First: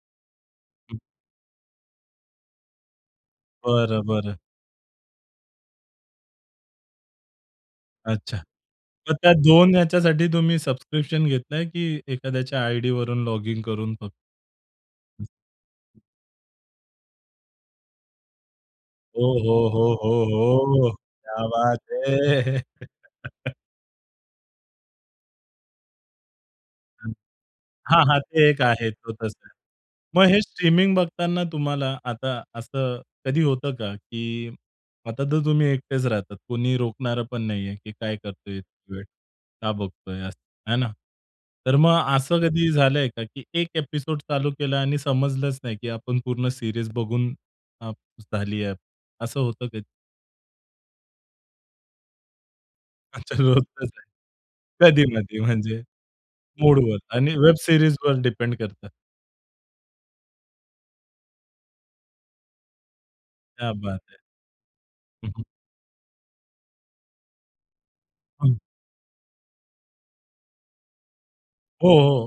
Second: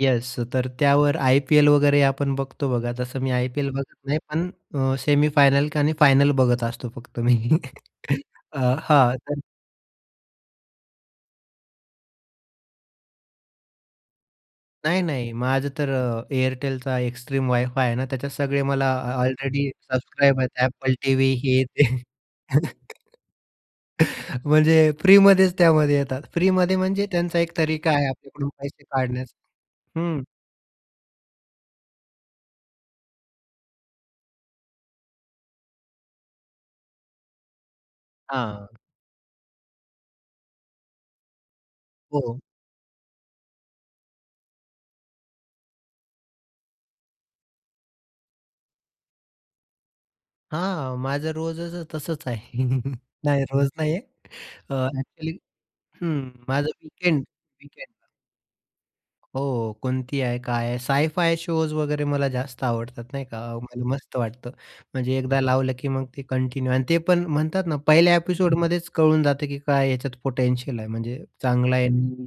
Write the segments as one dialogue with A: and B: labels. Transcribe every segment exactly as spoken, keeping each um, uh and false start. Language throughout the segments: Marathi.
A: येस. तर
B: हं.
A: त्यावर आयपीएल वगैरे आपण बघतो बघा, तसं मी आयपीएल बघत
B: बरं,
A: नाही,
B: बरं.
A: पण अ, सेमीफायनल आणि फायनल बघत असतो फक्त मी.
B: अच्छा.
A: हां,
B: मग
A: हां.
B: त्या
A: तर
B: दोन याच्यासाठी तुम्ही सबस्क्रिप्शन घेतलंय, की एखाद्याच्या आयडीवरून लॉगिन करून फक
A: नाही, नाही. माझं तर
B: [unintelligible]
A: अ, एअरटेलचा एक्स्ट्रीम वाय-फाय आहे ना, त्याच्यात सगळे मला अ
B: हो, हो,
A: ऑलरेडी
B: हो, हो,
A: सबस्क्राईब आहेत
B: हो.
A: Apple टीव्ही,
B: क्या
A: हे
B: बात
A: ते.
B: है.
A: म्हणजे फ्रीमध्येच त्यामध्ये येतात. फ्रीमध्ये म्हणजे
B: हं.
A: त्यांचा एक तरीका
B: हां,
A: आहे,
B: हां, ते
A: आपल्याकडून
B: एक
A: पैसे
B: आहे. [unintelligible]
A: काढण्याचा.
B: नाही.
A: हं.
B: मग हे स्ट्रीमिंग बघताना तुम्हाला आता असं कधी होतं का, की आता तर तुम्ही एकटेच राहतात. कोणी रोखणार पण नाहीये, की काय करतोय,
A: हां.
B: कितीवेळ का बघतोय असं. हे ना? तर मग असं
A: हो.
B: कधी झालंय का, की एक एपिसोड चालू केला आणि समजलंच नाही, की आपण पूर्ण सीरीज बघून अ, झाली आहे. असं होतं कधी?
A: हां. माझं रोजचं तसंच आहे.
B: अच्छा.
A: नाही. रोज
B: रोजचंच
A: नाही आहे.
B: आहे.
A: अ, अ‍ॅक्चुअली
B: कधी-मधी, म्हणजे?
A: हं. माझं
B: मूडवर
A: वीकेंड
B: आणि वेब
A: वीकेंड.
B: सीरीजवर डिपेंड करतं.
A: हो, कोणती आहे, काय आहे, साय फाय शोज वगैरे मला जास्त आवडतात नाही का. अ,
B: क्या
A: मला
B: बात
A: मस्त
B: है.
A: वाटतं. म्हणजे
B: हं,
A: एकदा
B: हं.
A: लावलं, की मग ते कंटिन्यू आणि ते पण म्हणतात ना, पहिल्या
B: हं.
A: एपिसोडमध्येच कळून जातं, की काय याच्यात पोटेन्शियल आहे, म्हणजे चांगला आहे.
B: हो,
A: हं.
B: हो.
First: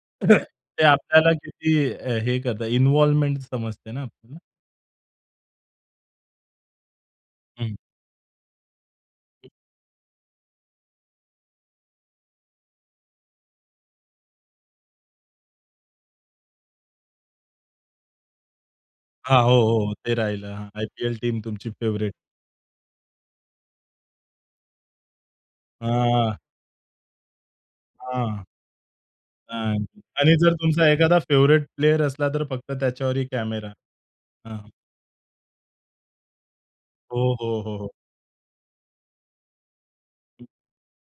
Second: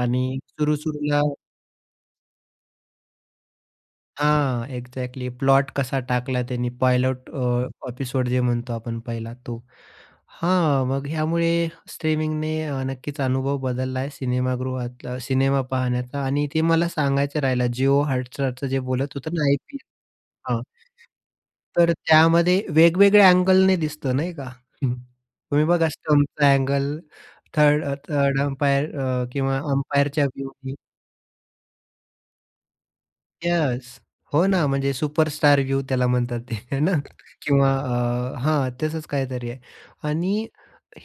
A: आणि सुरू
B: ते
A: सुरूला
B: आपल्याला किती अ, हे करतं, इन्व्हॉल्वमेंट समजते ना आपल्याला?
A: हां. एक्झॅक्टली. प्लॉट कसा टाकला. त्यांनी, पायलट
B: हं.
A: अ, एपिसोड जे म्हणतो आपण पहिला तो. हां, मग ह्यामुळे स्ट्रीमिंगने अ, नक्कीच, अनुभव बदलला आहे, सिनेमागृहातला, सिनेमा पाहण्याचा आणि ते मला सांगायचं राहिलं. जिओ हॉटस्टारचं जे बोलत होतं
B: हां.
A: ना
B: हो,
A: आयपीएल
B: हो. ते
A: हां.
B: राहिलं. आयपीएल टीम तुमची
A: तर
B: फेव्हरेट.
A: त्यामध्ये वेगवेगळ्या अँगलने दिसतं नाही का. हं. तुम्ही बघा
B: हां.
A: स्टंपचा अँगल थर्ड अ, थर्ड
B: हां.
A: अंपायर अ, किंवा
B: हां.
A: अम्पायरच्या
B: आणि जर
A: व्ह्यूनी.
B: तुमचा एखादा फेव्हरेट प्लेयर असला तर फक्त त्याच्यावरही कॅमेरा.
A: येस. हो
B: हां.
A: ना. म्हणजे सुपरस्टार व्ह्यू त्याला म्हणतात ते, हे ना.
B: हो, हो,
A: किंवा
B: हो, हो.
A: अ, हां. तसंच काहीतरी आहे.
B: हं.
A: आणि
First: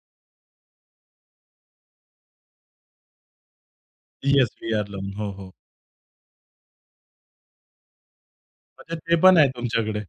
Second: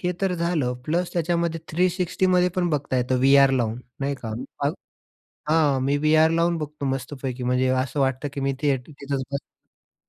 A: हे तर झालं. प्लस त्याच्यामध्ये थ्री सिक्स्टी मध्ये पण बघता येतं व्ही-आर लावून, नाही का.
B: येस.
A: अ
B: व्ही-आर लावून. हो, हो.
A: हां, मी व्ही-आर लावून बघतो मस्तपैकी, म्हणजे असं वाटतं, की मी ते
B: म्हणजे ते
A: तिथंच
B: पण
A: बस
B: आहे तुमच्याकडे.